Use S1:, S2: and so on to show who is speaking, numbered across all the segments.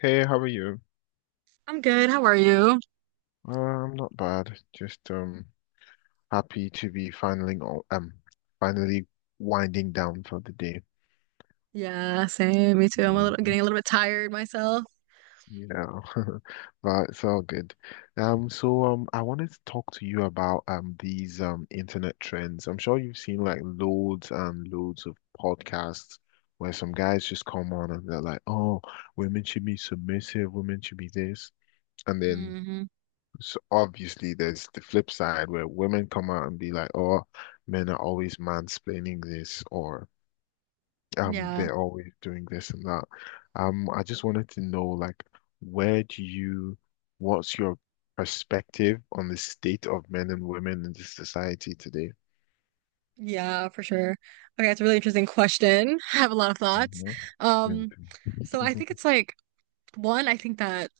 S1: Hey, how are you?
S2: I'm good. How are you?
S1: I'm not bad. Just happy to be finally finally winding down for the day.
S2: Yeah, same. Me too. I'm a little
S1: Yeah.
S2: getting a little bit tired myself.
S1: Yeah. But it's all good. So I wanted to talk to you about these internet trends. I'm sure you've seen like loads and loads of podcasts where some guys just come on and they're like, oh, women should be submissive, women should be this. And then
S2: Hmm.
S1: So obviously, there's the flip side where women come out and be like, "Oh, men are always mansplaining this," or
S2: Yeah.
S1: they're always doing this and that. I just wanted to know, like, where do you, what's your perspective on the state of men and women in this society today?
S2: Yeah, for sure. Okay, it's a really interesting question. I have a lot of thoughts.
S1: Mhm. Mm.
S2: Um, so I think it's like one, I think that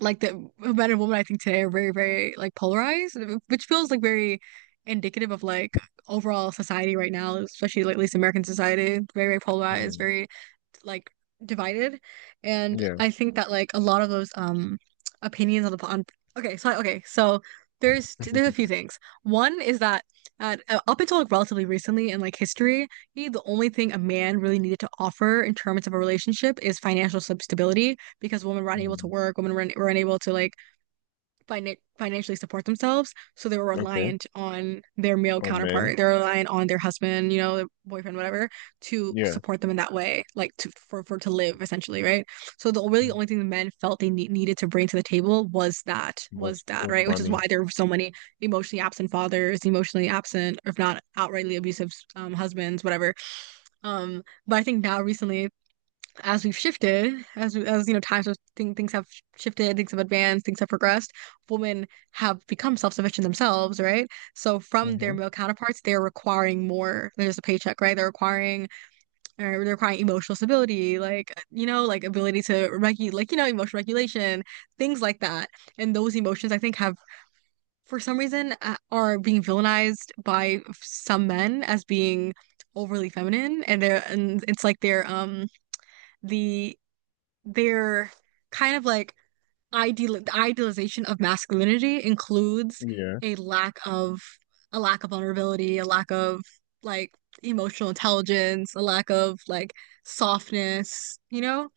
S2: like the men and women I think today are very like polarized, which feels like very indicative of like overall society right now, especially like at least American society, very polarized,
S1: Mm,
S2: very like divided. And
S1: yeah.
S2: I think that like a lot of those opinions on the on okay, so there's a few things. One is that up until like relatively recently in like history really the only thing a man really needed to offer in terms of a relationship is financial stability, because women were unable to
S1: Mm,
S2: work, women were unable to like financially support themselves, so they were
S1: okay.
S2: reliant on their male
S1: On men.
S2: counterpart. They're reliant on their husband, you know, their boyfriend, whatever, to
S1: Yes.
S2: support them in that way, like to for to live essentially, right? So the really
S1: mm,
S2: only thing the men felt they needed to bring to the table was that
S1: Was
S2: was that,
S1: was
S2: right? Which is
S1: money.
S2: why there were so many emotionally absent fathers, emotionally absent, or if not outrightly abusive husbands, whatever. But I think now recently as we've shifted, as you know, times have, things have shifted, things have advanced, things have progressed. Women have become self-sufficient themselves, right? So from their
S1: Mhm.
S2: male counterparts, they're requiring more than just a paycheck, right? Or they're requiring emotional stability, like you know, like ability to regulate, like you know, emotional regulation, things like that. And those emotions, I think, have for some reason are being villainized by some men as being overly feminine, and it's like they're the their kind of like idealization of masculinity includes
S1: Yes.
S2: a lack of, a lack of vulnerability, a lack of like emotional intelligence, a lack of like softness, you know?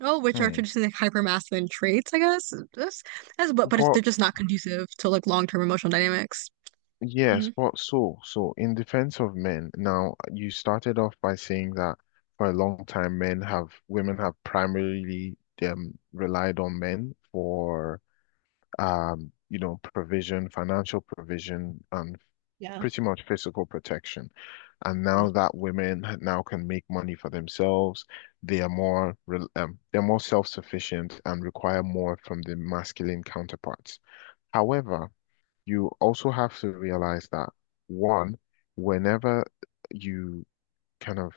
S2: Oh, which are
S1: Hmm.
S2: traditionally like hypermasculine traits, I guess. That's but it's,
S1: But
S2: they're just not conducive to like long-term emotional dynamics.
S1: yes,
S2: Hmm.
S1: but so in defense of men, now you started off by saying that for a long time men have women have primarily relied on men for provision, financial provision, and
S2: Yeah.
S1: pretty much physical protection. And
S2: Yeah.
S1: now that now can make money for themselves, they are they're more self-sufficient and require more from the masculine counterparts. However, you also have to realize that one, whenever you kind of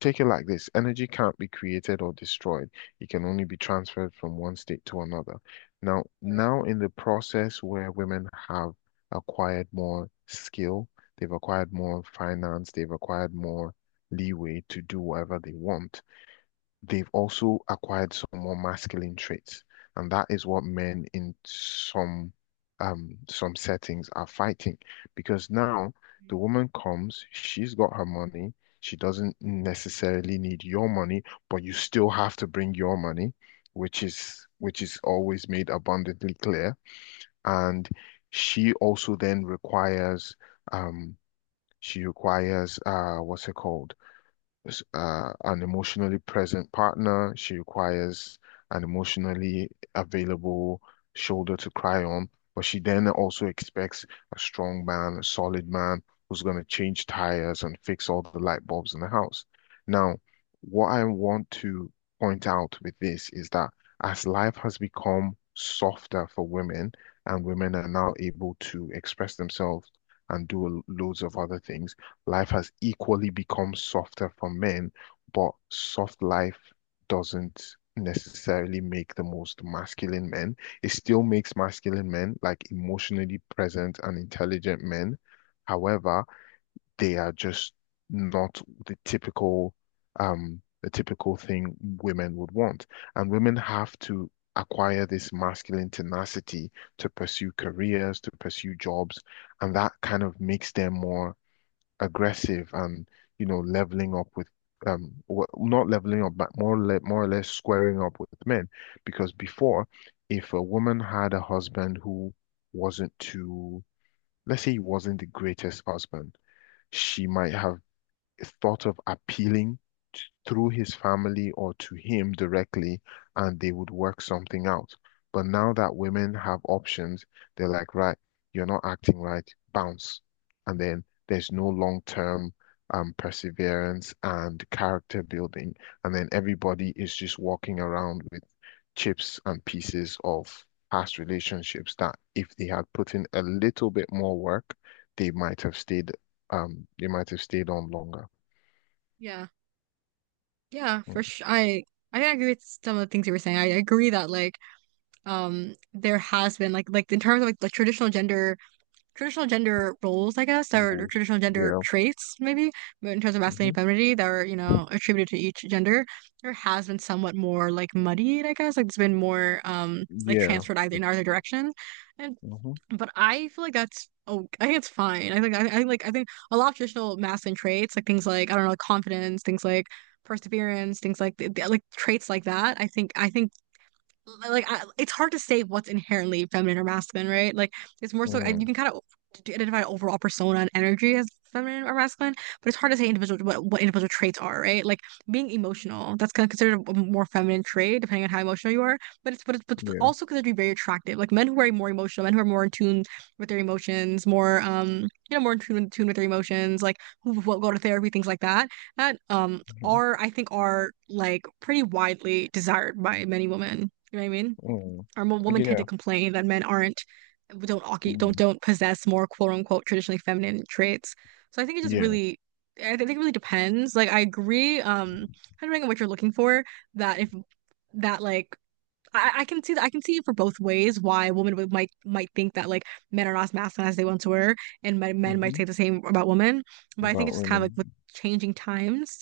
S1: take it like this, energy can't be created or destroyed. It can only be transferred from one state to another. Now,
S2: Right.
S1: now in the process where women have acquired more skill, they've acquired more finance, they've acquired more leeway to do whatever they want. They've also acquired some more masculine traits, and that is what men in some settings are fighting because now the woman comes, she's got her money, she doesn't necessarily need your money, but you still have to bring your money, which is always made abundantly clear, and she also then requires um she requires what's it called? An emotionally present partner. She requires an emotionally available shoulder to cry on, but she then also expects a strong man, a solid man who's going to change tires and fix all the light bulbs in the house. Now, what I want to point out with this is that as life has become softer for women, and women are now able to express themselves and do loads of other things, life has equally become softer for men, but soft life doesn't necessarily make the most masculine men. It still makes masculine men like emotionally present and intelligent men. However, they are just not the typical thing women would want. And women have to acquire this masculine tenacity to pursue careers, to pursue jobs, and that kind of makes them more aggressive and leveling up with not leveling up but more or less squaring up with men because before, if a woman had a husband who, wasn't too let's say, he wasn't the greatest husband, she might have thought of appealing t- through his family or to him directly, and they would work something out. But now that women have options, they're like, right, you're not acting right, bounce. And then there's no long-term perseverance and character building. And then everybody is just walking around with chips and pieces of past relationships that if they had put in a little bit more work, they might have stayed, they might have stayed on longer.
S2: Yeah. Yeah,
S1: Mm,
S2: for sure. I agree with some of the things you were saying. I agree that like there has been like in terms of like traditional gender, traditional gender roles I guess, or
S1: rules.
S2: traditional gender
S1: Yeah.
S2: traits maybe, but in terms of masculinity
S1: Hmm.
S2: and femininity that are you know attributed to each gender, there has been somewhat more like muddied I guess, like it's been more like
S1: Yeah.
S2: transferred either in
S1: It's.
S2: either direction. And
S1: Hmm.
S2: but I feel like that's, oh I think it's fine. I think I like I think a lot of traditional masculine traits, like things like I don't know, like confidence, things like perseverance, things like like traits like that, I think like I, it's hard to say what's inherently feminine or masculine, right? Like it's more so I, you
S1: Mm,
S2: can kind of identify overall persona and energy as feminine or masculine, but it's hard to say individual what individual traits are, right? Like being emotional, that's kind of considered a more feminine trait depending on how emotional you are, but but it's
S1: yeah.
S2: also considered to be very attractive. Like men who are more emotional, men who are more in tune with their emotions, more you know more in tune with their emotions, like who go to therapy, things like that. That
S1: Hmm.
S2: are I think are like pretty widely desired by many women. You know what I mean?
S1: Mm,
S2: Our women tend
S1: yeah.
S2: to complain that men aren't, don't occu-
S1: Mm,
S2: don't possess more quote unquote traditionally feminine traits. So I think it just
S1: yeah.
S2: really, I think it really depends. Like I agree, depending on what you're looking for, that if that like I can see that I can see it for both ways why women would, might think that like men are not as masculine as they once were, and men might
S1: Hmm.
S2: say the same about women. But I think
S1: About
S2: it's just kind of like with
S1: women.
S2: changing times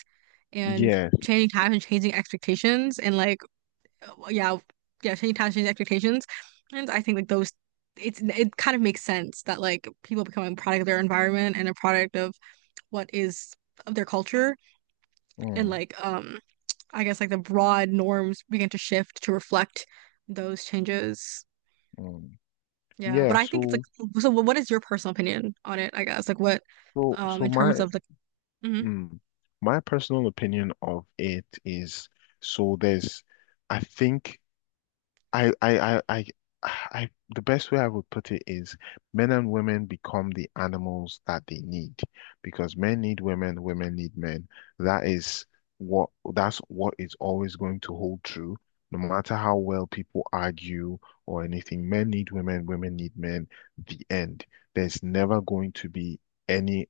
S2: and
S1: Yes.
S2: changing times and changing expectations and like yeah, yeah, change times, change expectations. And I think like those, it's it kind of makes sense that like people become a product of their environment and a product of what is, of their culture and
S1: Mm,
S2: like I guess like the broad norms begin to shift to reflect those changes.
S1: mm.
S2: Yeah,
S1: Yeah.
S2: but I think it's like,
S1: So.
S2: so what is your personal opinion on it, I guess? Like what
S1: So. So
S2: in terms
S1: my.
S2: of like mhm.
S1: Mm, my personal opinion of it is. So there's. I think. I, I, I, I, the best way I would put it is men and women become the animals that they need because men need women, women need men. That is that's what is always going to hold true, no matter how well people argue or anything. Men need women, women need men. The end. There's never going to be any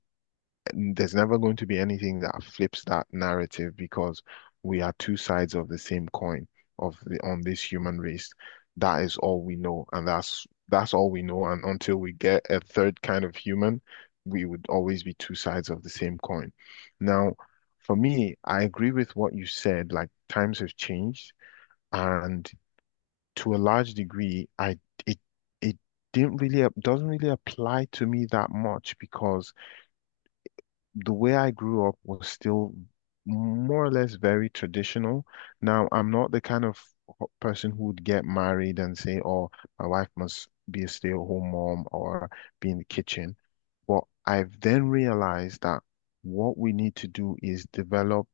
S1: there's never going to be anything that flips that narrative because we are two sides of the same coin of the on this human race. That is all we know, and that's all we know. And until we get a third kind of human, we would always be two sides of the same coin. Now, for me, I agree with what you said. Like times have changed, and to a large degree, I it it didn't really doesn't really apply to me that much because the way I grew up was still more or less very traditional. Now, I'm not the kind of person who would get married and say, oh, my wife must be a stay-at-home mom or be in the kitchen. But I've then realized that what we need to do is develop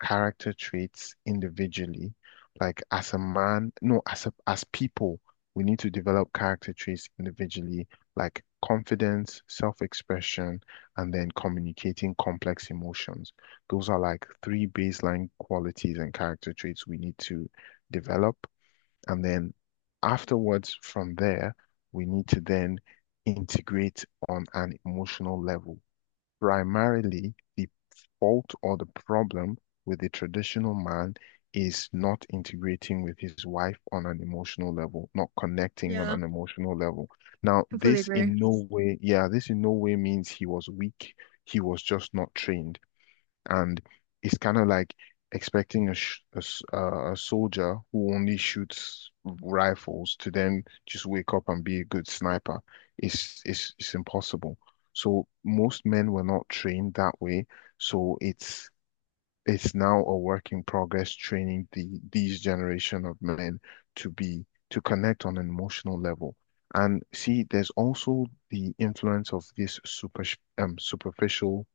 S1: character traits individually. Like as a man, no, as people, we need to develop character traits individually, like confidence, self-expression, and then communicating complex emotions. Those are like three baseline qualities and character traits we need to develop. And then afterwards, from there, we need to then integrate on an emotional level. Primarily, the fault or the problem with the traditional man is not integrating with his wife on an emotional level, not connecting on
S2: Yeah,
S1: an emotional level. Now,
S2: completely
S1: this
S2: agree.
S1: in no way, yeah, this in no way means he was weak. He was just not trained. And it's kind of like expecting a, sh a, s- a soldier who only shoots rifles to then just wake up and be a good sniper. It's impossible. So most men were not trained that way. So it's now a work in progress training these generation of men to connect on an emotional level. And see, there's also the influence of this superficial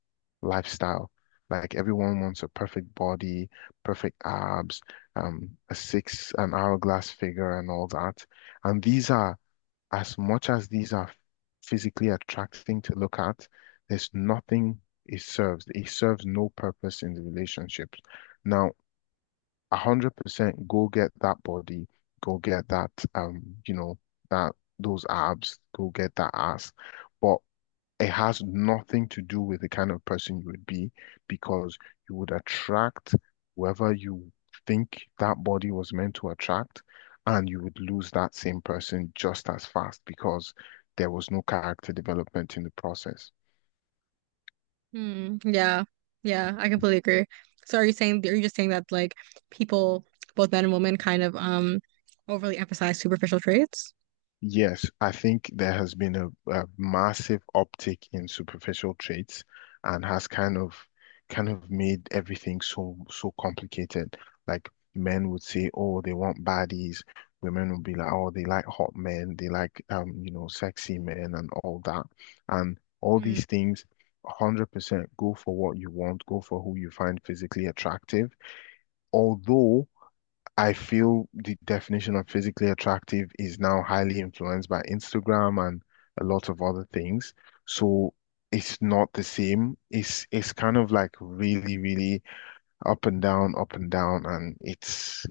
S1: lifestyle. Like everyone wants a perfect body, perfect abs, an hourglass figure, and all that. And these are as much as these are physically attracting to look at, there's nothing it serves. It serves no purpose in the relationship. Now, 100% go get that body, go get that, you know, that those abs, go get that ass. But it has nothing to do with the kind of person you would be because you would attract whoever you think that body was meant to attract, and you would lose that same person just as fast because there was no character development in the process.
S2: Hmm. Yeah. Yeah. I completely agree. So are you just saying that like people, both men and women, kind of overly emphasize superficial traits?
S1: Yes, I think there has been a massive uptick in superficial traits and has kind of made everything so complicated. Like men would say, oh, they want baddies. Women would be like, oh, they like hot men, they like sexy men and all that. And all
S2: Hmm.
S1: these things, 100% go for what you want, go for who you find physically attractive. Although I feel the definition of physically attractive is now highly influenced by Instagram and a lot of other things. So it's not the same. It's kind of like really, really up and down, up and down. And it's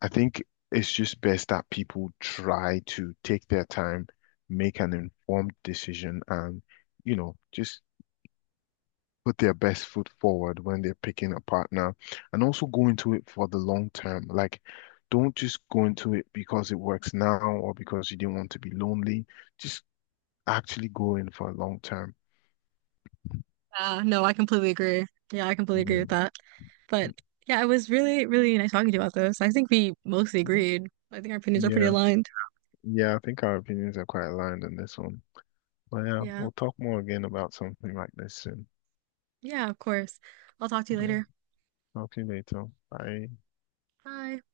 S1: I think it's just best that people try to take their time, make an informed decision and, just put their best foot forward when they're picking a partner and also go into it for the long term. Like, don't just go into it because it works now or because you didn't want to be lonely. Just actually go in for a long term.
S2: No, I completely agree. Yeah, I completely agree
S1: Yeah.
S2: with that. But yeah, it was really nice talking to you about this. I think we mostly
S1: Yeah.
S2: agreed. I think our opinions are pretty
S1: Yeah.
S2: aligned.
S1: Yeah. I think our opinions are quite aligned on this one. But yeah,
S2: Yeah.
S1: we'll talk more again about something like this soon.
S2: Yeah, of course. I'll talk to you
S1: Yeah.
S2: later.
S1: Talk to you later. Bye.
S2: Bye.